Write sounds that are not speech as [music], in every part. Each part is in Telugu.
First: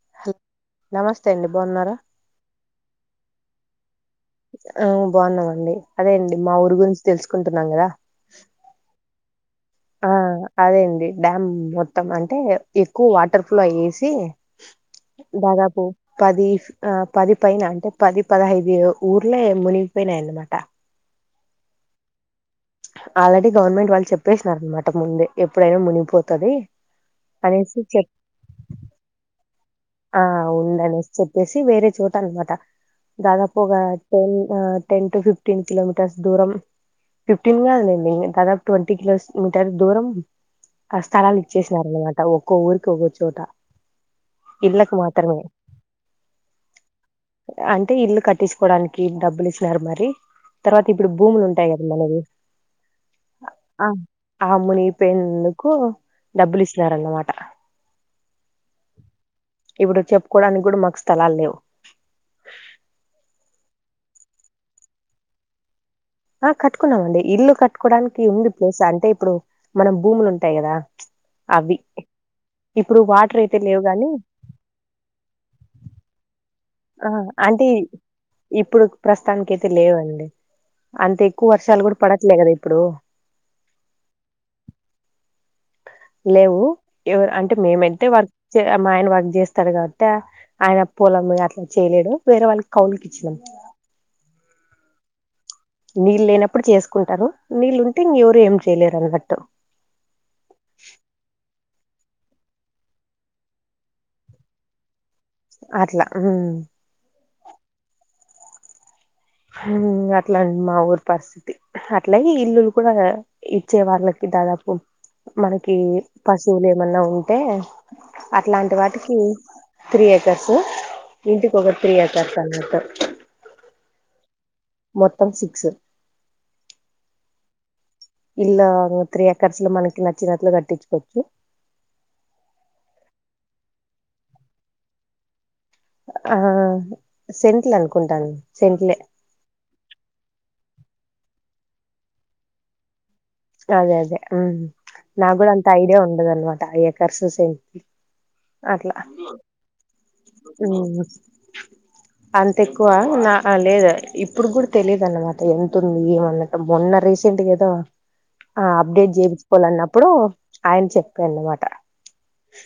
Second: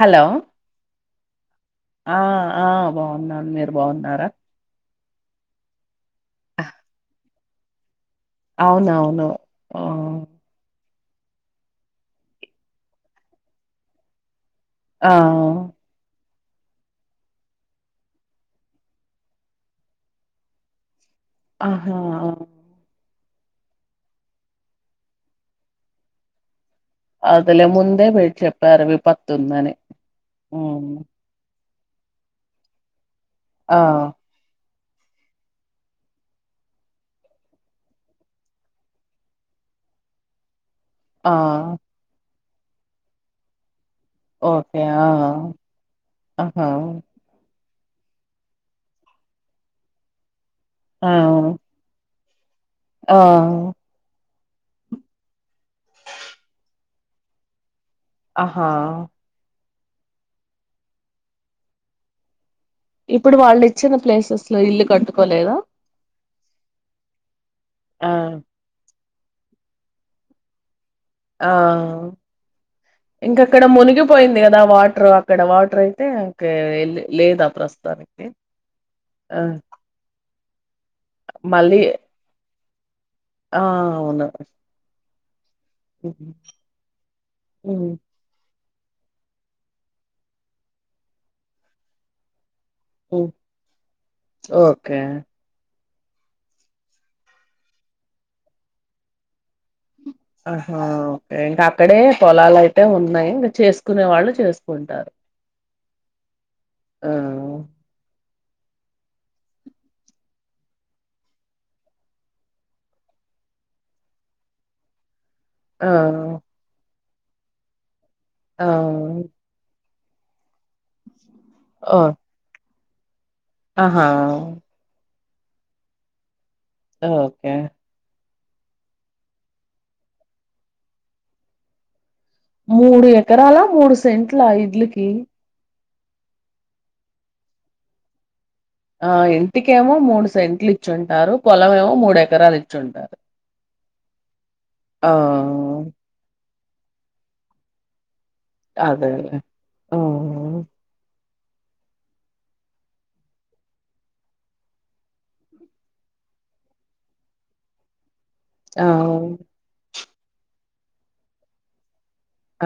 హలో నమస్తే అండి బాగున్నారా ఆ ఆ బాగున్నాను మీరు బాగున్నారా ఆ బాగున్నామండి అదే అండి మా ఊరు గురించి తెలుసుకుంటున్నాం కదా అవునవును ఆ అదే అండి డ్యామ్ మొత్తం అంటే ఎక్కువ వాటర్ ఫ్లో ఏసి ఆ దాదాపు పది ఆ పది పైన అంటే పది పదహైదు ఊర్లే మునిగిపోయినయి అన్నమాట ఆహా ఆ ఆల్రెడీ గవర్నమెంట్ వాళ్ళు చెప్పేసినారన్నమాట ముందే ఎప్పుడైనా మునిగిపోతది అదెలే అనేసి ముందే చెప్ చెప్పారు విపత్తు ఉందని ఆ ఉమ్ ఉందనేసి చెప్పేసి వేరే చోట అన్నమాట ఆ దాదాపుగా ten ten to fifteen kilometres దూరం ఫిఫ్టీన్ కాదులేండి దాదాపు ట్వంటీ కిలోమీటర్ దూరం ఆ స్థలాలు ఇచ్చేసినారన్నమాట ఒక్కో ఊరికి ఒక్కో చోట ఓకే ఇళ్ళలకు ఆ మాత్రమే ఆహా అంటే ఇల్లు కట్టించుకోవడానికి డబ్బులు ఇచ్చినారు మరి తర్వాత ఆ ఇప్పుడు భూములు ఉంటాయి కదా మనది ఆ ఆ మునిగిపోయినందుకు డబ్బులు ఇచ్చినారన్నమాట ఆహా ఇప్పుడు చెప్పుకోవడానికి కూడా మాకు స్థలాలు లేవు ఇప్పుడు వాళ్ళు ఇచ్చిన ప్లేసెస్ లో ఇల్లు కట్టుకోలేదా ఆ కట్టుకున్నామండి ఇల్లు ఆ కట్టుకోవడానికి ఉంది ప్లేస్ అంటే ఇప్పుడు మనం భూములు ఉంటాయి కదా ఆ అవి ఇప్పుడు వాటర్ ఇంకా అయితే అక్కడ లేవు గాని మునిగిపోయింది కదా వాటర్ అక్కడ వాటర్ అయితే ఆ లేదు అంటె ప్రస్తుతానికి ఇప్పుడు ఆ ప్రస్తుతానినికైతే లేవండి అంత ఎక్కువ మళ్ళీ వర్షాలు కూడా పడట్లే కదా ఇప్పుడు ఆ అవును హుహు. లేవు ఎవరు అంటే హ్మ్ మేమైతే వర్ మా ఆయన వర్క్ చేస్తడు కాబట్టి ఆయన పొలము అట్ల చేయలేడు వేరే వాళ్ళకి హ్మ్ కౌలుకిచ్చినం ఓకే నీళ్ళు లేనప్పుడు చేసుకుంటరు నీళ్లుుంటే ఇంగ ఎవరు ఏం చేయలేరన్నట్టు ఆహా ఓకే ఇంకా అక్కడే పొలాలయితే ఉన్నాయి ఇంకా చేసుకునే వాళ్ళు చేసుకుంటారు అట్లా ఉమ్ ఆ అట్లా మా ఊరు పరిస్థితి అట్లా ఇల్లులు కూడా ఇచ్చే వాళ్ళకి దాదాపు మనకి ఆ పశువులు ఏమన్నా ఉంటే ఆ అట్లాంటి వాటికి త్రీ ఏకర్స్ ఇంటికి ఒక త్రీ ఓ ఏకర్స్ అనమాట ఆహా మొత్తం సిక్స్ ఓకే ఇల్లా త్రీ ఎకర్స్ లో మనకి నచ్చినట్లు కట్టించుకోవచ్చు మూడు ఎకరాల మూడు సెంట్లా ఇడ్లుకి ఆ సెంట్లు అనుకుంటాను సెంట్లే ఆ ఇంటికేమో మూడు సెంట్లు ఇచ్చుంటారు పొలంమేమో మూడు ఎకరాలు ఇచ్చుంటారు అదే అదే ఆ నా కూడా అంత ఐడియా ఉండదు అన్నమాట ఎకర్సు సే అట్లా అదేలే ఆ మ్ అంత ఎక్కువ నా లేదా ఇప్పుడు కూడా తెలిదు అన్నమాట ఎంతుంది ఏమన్నట మొన్నర రీసెంట్కి దా ఆ అప్డేట్ చేయించుకోవాలన్నప్పుడు ఆయన చెప్పాడు అన్నమాట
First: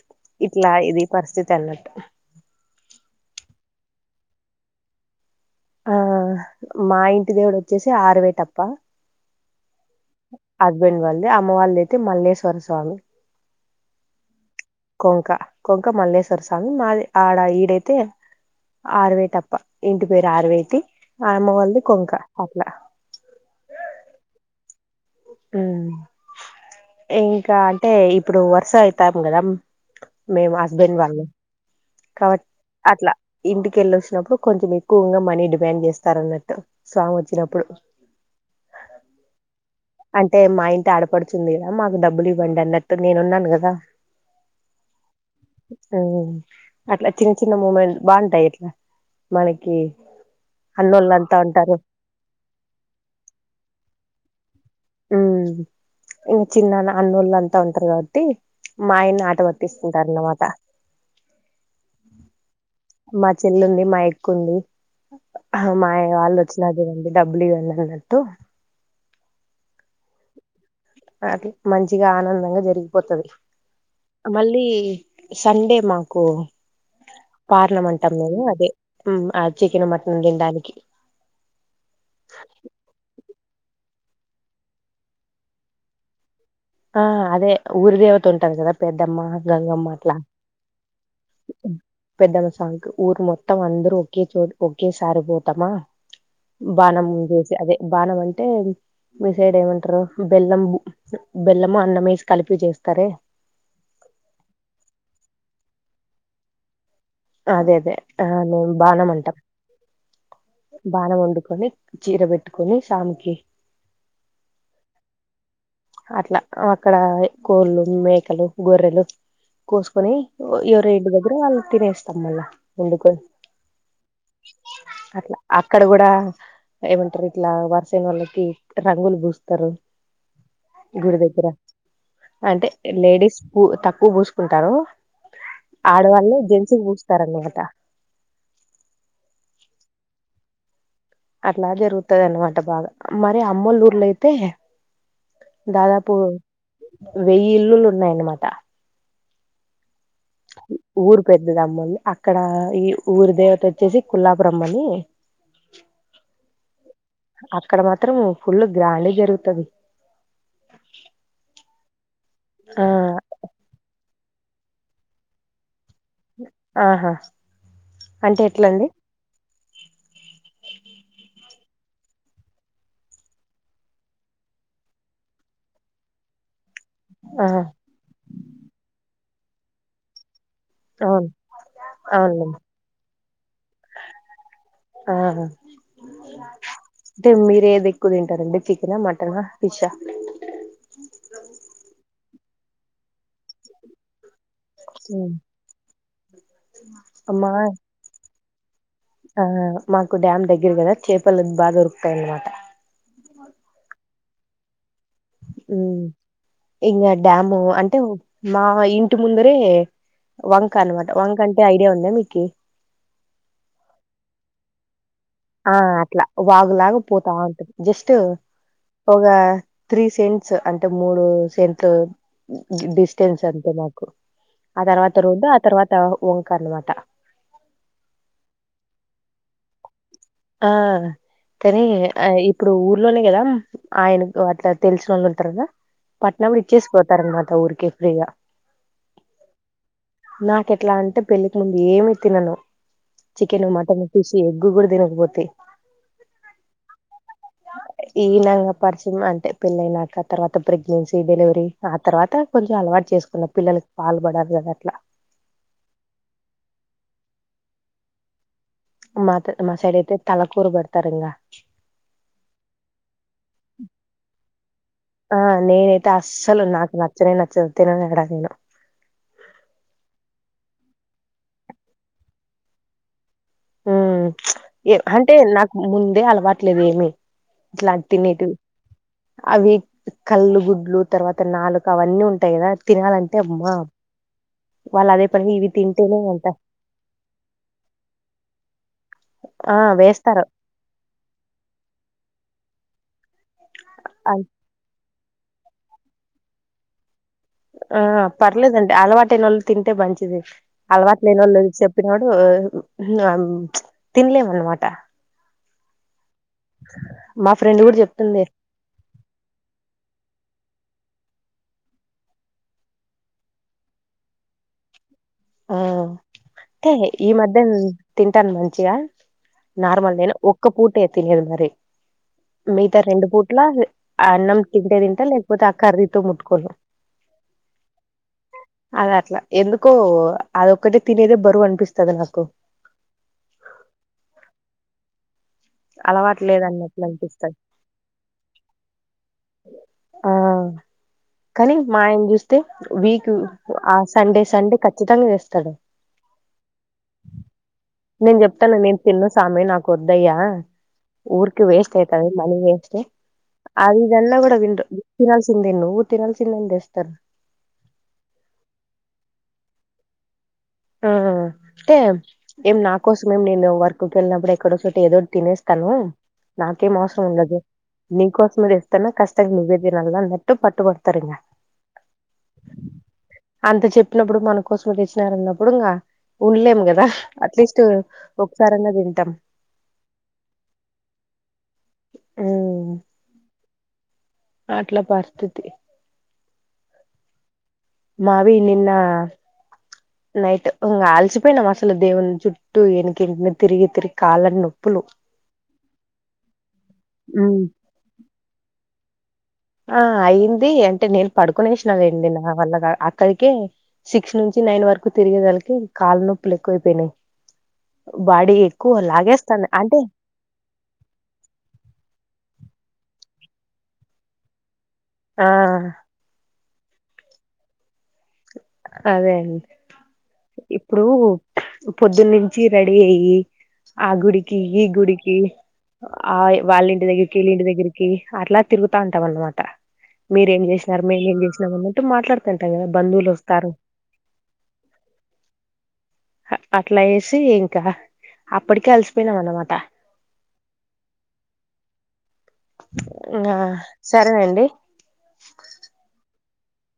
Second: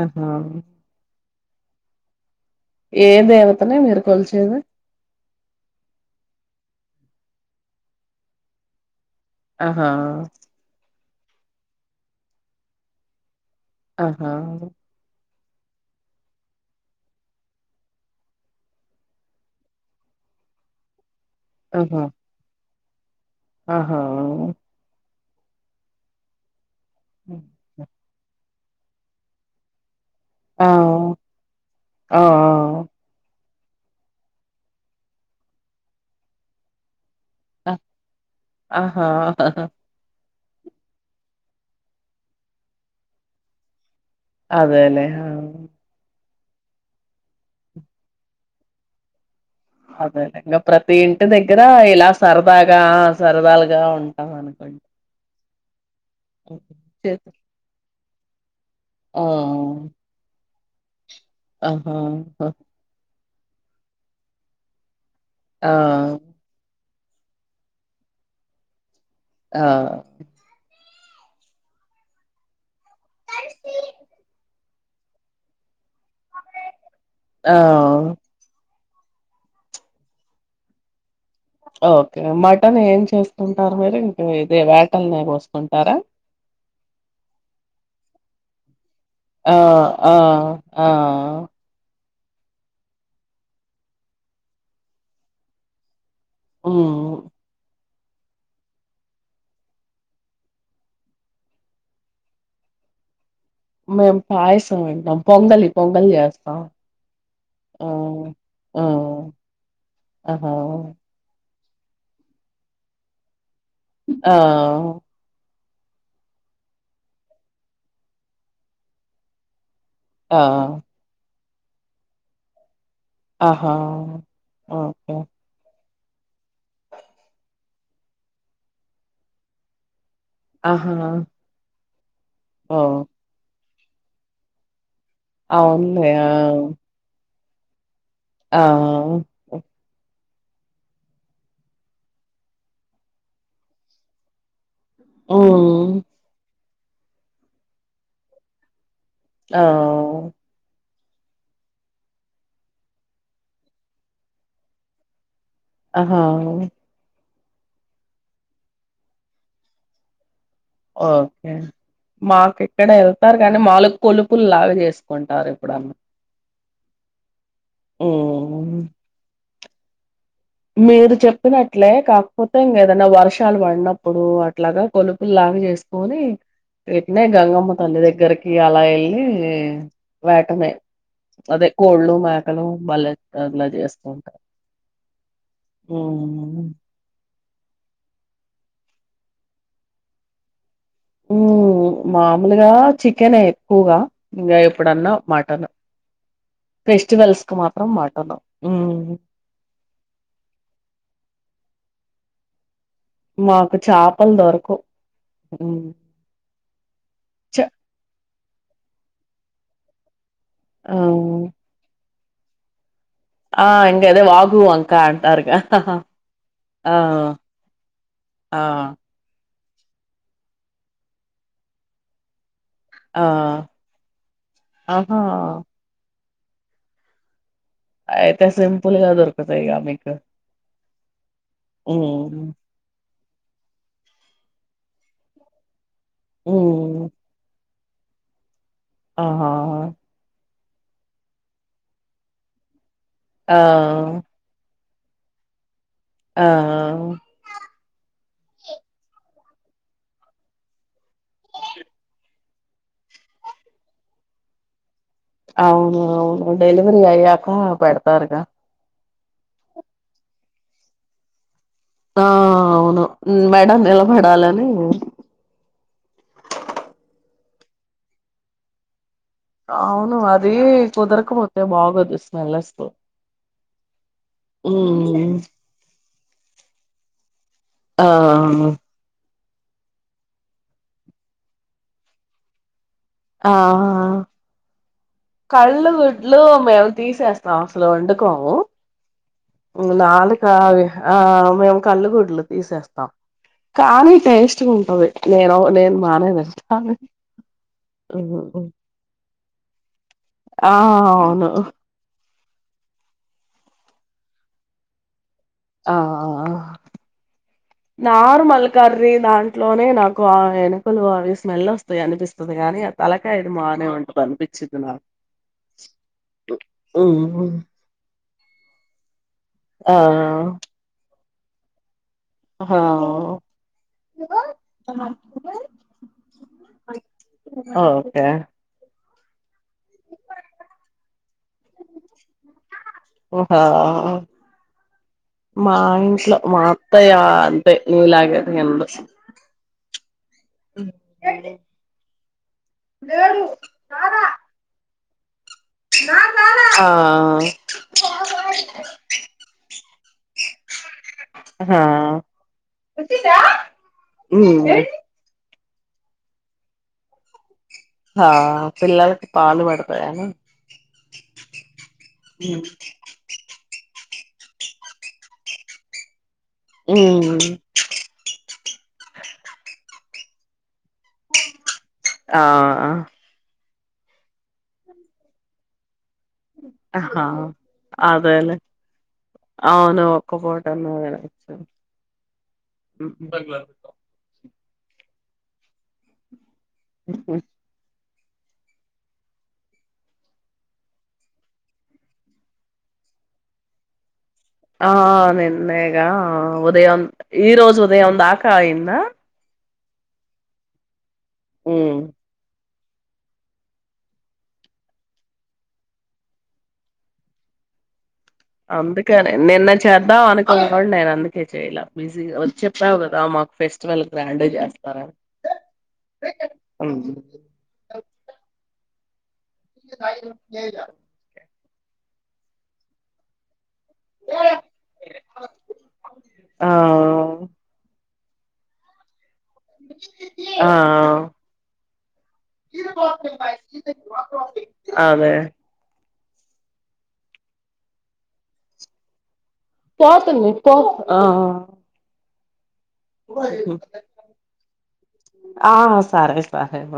ఆహా ఇట్లా ఇది పరిస్థితి అన్నట్టు ఏ దేవతన మీరు కొల్చేది ఆ మా ఇంటి దేవుడు వచ్చేసి ఆరవేటప్ప ఆహా అమ్మ వాళ్ళదైతే మల్లేశ్వర స్వామి ఆహా కొంక కొంక మల్లేశ్వర స్వామి మాది ఆడ ఈడైతే ఆరవేటప్ప ఇంటి పేరు ఆరవేటి ఆమ్మ వాల్ది ఆహా కొంక అట్లా ఆహా ఇంకా అంటే ఇప్పుడు వర్ సైతాం కదా మేము ఆ ఆ హస్బెండ్ వాళ్ళు ఆ! కాబట్టి అట్లా ఇంటికెళ్ళ వచ్చినప్పుడు కొంచెం ఎక్కువగా మనీ డిమాండ్ చేస్తార అన్నట్టు స్వాంగ్ ఆ ఆహా హహ అంటే మా ఇంటి ఆడపడుచుంది కదా మాకు డబ్బులు ఇవ్వండి అన్నట్టు నేను ఉన్నాను కదా అదేలేే ఉమ్ అట్లా చిన్న చిన్న మూమెంట్ బాగుంటాయిట్లా అదే ఇంకా ప్రతి ఇంటి దగ్గర ఉంటారు ఇలా సరదాగా సరదాలుగా ఉం అవునను కో ఉ ఇంకా చిన్నన్న చేతు అన్నోళ్ళు అంతా ఉంటారు కాబట్టి మా ఆ ఆయన్న ఆట వట్తిస్తుంటారన్నమాట ఆహాహ మా చెల్లుంది మా ఎక్కఉంది ఆ మా వాళ్ళు వచ్చిన డి డబ్బులిగాన్నటు ఆ అ మంచిగా ఆనందంగా జరిగిపోతుది మళ్ళీ ఈ సండే మాకు ఆ పార్లమెంట్ అనేది అదే ఆ చికెన్ మటన్ తినడానికి ఓకే మటన్ ఏం చేసుకుంటారు మీరు ఇంక ఇదే వేటలనే పోసుకుంటారా ఆ అదే ఊరి దేవత ఉంటారు కదా పెద్దమ్మ ఆ గంగమ్మ ఆ అట్లా ఆ పెద్దమ్ సాకు ఊరు మొత్తం అందరుూ ఒకే చో ఒకే సారిపోతామా హ్మ్. బాణ ము చేేసి అదే బాణం అంటే మీ సైడ్ ఏమంటారు బెల్లం బెల్లము అన్నం వేసి కలిపి చేస్తారే మేము పాయసం ఇంకా పొంగలి పొంగలి చేస్తాం అదే అదే ఆ నేను ఆ బాణం అంటాం ఆహా బాణం వండుకొని చీర పెట్టుకొని సామికి ఆ అట్లా అక్కడ కోళ్ళు మేకలు గొర్రెలు కోసుకొని ఆ ఎవరో ఇంటి దగ్గర వాళ్ళు తినేస్తాం మళ్ళా ఎందుకు ఆహా ఓకే అట్లా అక్కడ కూడా ఏమంటారు ఇట్లా వరుసన వాళ్ళకి రంగులు పూస్తారు ఆహా గుడి దగ్గర అంటే ఓ లేడీస్ పూ తక్కువ పూసుకుంటారు అవునులే ఆ ఆడవాళ్ళని జెన్సి పూస్తారన్నమాట ఆ అట్లా జరుగుతది అనమాట బాగా మరి అమ్మలఊర్లోయితే ఆ వెయ్యి ఇల్లులు ఉన్నాయన్నమాట ఆ ఊరు పెద్దద అమ్మ అక్కడ ఈ ఊరి దేవత వచ్చేసి కుల్లాపురం అని ఆహా అక్కడ మాత్రం ఫుల్ గ్రాంండీ జరుగుతుది ఓకే మాకు ఆ ఇక్కడ వెళ్తారు కానీ మాలు కొలుపులు లావి చేసుకుంటారు ఇప్పుడున్న ఆహా అంటే హ్మ్ ఎట్లండి మీరు చెప్ చెప్పినట్లే కాకపోతే ఇంక ఏదనా వర్షాలు పడినప్పుడు అట్లాగా కొలుపులులాగా చేసుకొని వెంటనే ఆహా గంగమ్మ తల్లి దగ్గరకి అలా వెళ్ళి ే అవును అదే కోళ్ళు అవునులేండి మేకలు మళ్ళ అందులా చేస్తూ ఉంటారు ఓ అే మీర ఏది ఎక్కువ తింటారండి చికెనా మటనా ఫిష్ా ఉ మామూలుగా చికెనే ఎక్కువగా ఇంకా ఎప్పుడన్నా మాటను ఫెస్టివల్స్ అమ్మా కు మాత్రం మాటను ఆ మాకు డ్యామ్ దగ్గర కదా చేపలు బాగా దొరుకుతాయిన్నమాట మాకు చేపలు దొరకు ఇంకా చ డ్యాము అంటే మా ఇంటి ముందరే వంక అనమాట వంక హ్మ్. అంటే ఐడియా ఉందా మీకు ఆ ఇంగ ఏదో వాగు అంకా ఆ అట్లా వాగులాగా పోతా ఉంటుంది జస్ట్ ఆ ఒక త్రీ సెంట్స్ అంటే మూడు సెంట్ ఆ డిస్టెన్స్ అంతే మాకు ఆ ఆహా తర్వాత రోడ్డు ఆ తర్వాత కర్మాట అతే సింపల్గా దొరకతుా మీకు ఆ కానీ మ్మ్ ఇప్పుడు ఊర్లోనే కదా ఆయనకు అట్లా తెలుసు అనుకుంటారు కదా పట్నంలో ఇచ్చేసి మ్మ్ పోతారునమాట ఊరికి ప్రయా ఆహా నాక ఎట్లా అంటే పెళ్ళికి ముందు ఏమి తినను ఆ చికెన్ మటన్ పిసి ఎగ్గు కూడా తినకపోతు ఆ ఈనంగా పరిచయం అంటే పెళ్ళైనాక తర్వాత ప్రెగ్నెన్సీ డెలివరీ ఆ తర్వాత కొంచెం అలవాటు చేసుకున్న పిల్లలకి పాల్లు పడారు కదా అట్లా అవును అవును డెలివరీ అయ్యాక పెడతారుగా మాత మా సైడ్ అయితే తలకూరు పెడతారుంగా ఆ అవును బయట నిలబడాలని ఆ నేనైతే అస్సలు నాకు నచ్చనే నచ్చదు తినను యాడా నేను అవును అది కుదరకపోతే బాగోదు స్మెల్ వస్త ఉ ఏ హంటే నాకు ముందే అలవాట్లేదు ఏమి ఇట్లా ఆ తినేటివి అవి కళ్ళు గుడ్లు తర్వాత నాలుకా అవన్నీ ఉంటాయ్ గదా తినాలంటే ఆ అమ్మా వాళ్ళు అదే పనిగా ఇవి కళ్ళు తింటేనే గుడ్లు అంట మేము తీసేస్తాం అసలు వండుకోము ఆ ఇంగ వేస్తారు నాలుకా అవి ఆ మేము కల్ళు గుడ్లు తీసేస్తాం కానీ అన్ టేస్టుగంటది నేను నేను బానే [unintelligible] ఆ ఉహు పర్లేదండి అలవాటైనోళ్ళు తింటే మంచి ది ఆ అలవాట్ అవును లేనోళ్ళు చెప్పినప్పుడు అం తిండ్లేమ్ అనమాట ఆ ఫ్రెండ్ కూడా చెప్తుంది నార్మల్ కర్రీ దాంట్లోనే నాకు ఆయన ముక్కలు అవి స్మెల్ వస్తాయి అనిపిస్తది గానీ ఆ తలకాయ్ అది మానే ఉంటది అనిపిచ్చిద్ది నాకు ఆ అంటే ఈ ఉహు మధ్యన్ తింటాన్ మంచిగా ఆ నార్మల్ నేను ఒక్క పూటే తినేది మరి హా మిగతా రెండు పూట్ల ఆ అన్నం తింటే దింటా లేకపోతే ఆ కర్రీతో ముట్టుకోను ఓకే అద అట్లా ఎందుకో అదొక్కటే తినేదే బరువు అనిపిస్తది నాకు ఒహా మా ఇట్లో అలవాటు లేదన్నట్లు అత్తయ్యా అనిపిస్తది అంతే నీలాగేదిందు ఆ కానీ మాయన జూస్తే వీకు ఆ సండే సండే క తంగ్ తెస్ ఆ నేను జెప్తాను నేను తిన్ను సామి నాకొద్దయ్యా ఊరుకె హా వేస్ట్ అయితది మనీ వేస్టే అది ఇది అన్న గూడా ఉమ్ విండు తిన ల్సిందే నువ్వు తినాల్సిందే అని దెస్తరు హా పిల్లలకి పాలు బడుతాగని ఆ అంటే ఏం నా కోసమేమ్ నేను వర్ కు ఎళ్ళినబ్బుడు ఎక్కడో చోట ఏదోటి తినేస్తను నాకేం అవసరం ఉమ్ ఉండదు నీకోసమే దెస్తను కష్టంగ నువ్వే దినల్ల అనట్టు పట్టుబడు ఆ అంత చెప్పినప్పుడు మన కోసమే దెచ్చినారు అన్నప్పుడు ఇంగా ఉండ్లేమ్ గదా ఆహా అట్లీస్టు అదేలే ఒకసారన్న దింటాం అవును ఒక్క ఫూట అన్నావ్ గదా ఉమ్ మర్చి అట్లా పరిస్థితి ఉహు నావి నిన్న నైట్ ఉంగ అలిచిపోయినామ్ అసలు దేవుని చుట్టు ఎనికెనికనె తిరిగి తిరి ఆ నిన్నేగా ఉదయమ్ ఈ ఉమ్ రోజు ఉదయం దాక అయిందా ఆ అయ్యింది అంటే నేను పడుకునేసినా ఉమ్ లేండి నా వల్లగా అక్కడికే సిక్స్ నుంచి నైన్ వరకు తిరిగేదలకే కాళ్ళ నొప్పులు ఎక్కువైపోయినాయ్ అందుకనే లాగేస్తాంది నిన్న అంటే చేద్దాం అనుకోంటి గాని నేను అందుకే చేయలే బిజీ వచ్చే చెప్పావ్ గదా మాకు ఫెస్టివల్ గ్రాండ్ జేస్త ఆ అందుకే అదే అం లే పొద్దునుంచి రెడీ అయ్యి ఆ గుడికి ఈ గుడికి ఆ వాళ్ళింటి దగ్గరికి ఇళ్ళింటి దగ్గరికి అట్లా తిగుతా ఉంటాం అన్నమా ట మీరేం ఆ చేసినారు మేము ఏం చేసినా అన్నట్టు మాట్లాడుతుంటాం కదా బంధువులోస్ ఆమె హ అట్లా ఏసి ఇంకా అప్పటికే అలిసిపోయినాం అన్నమా ఆ ఆ సరేనండి ఆ సరే పేవ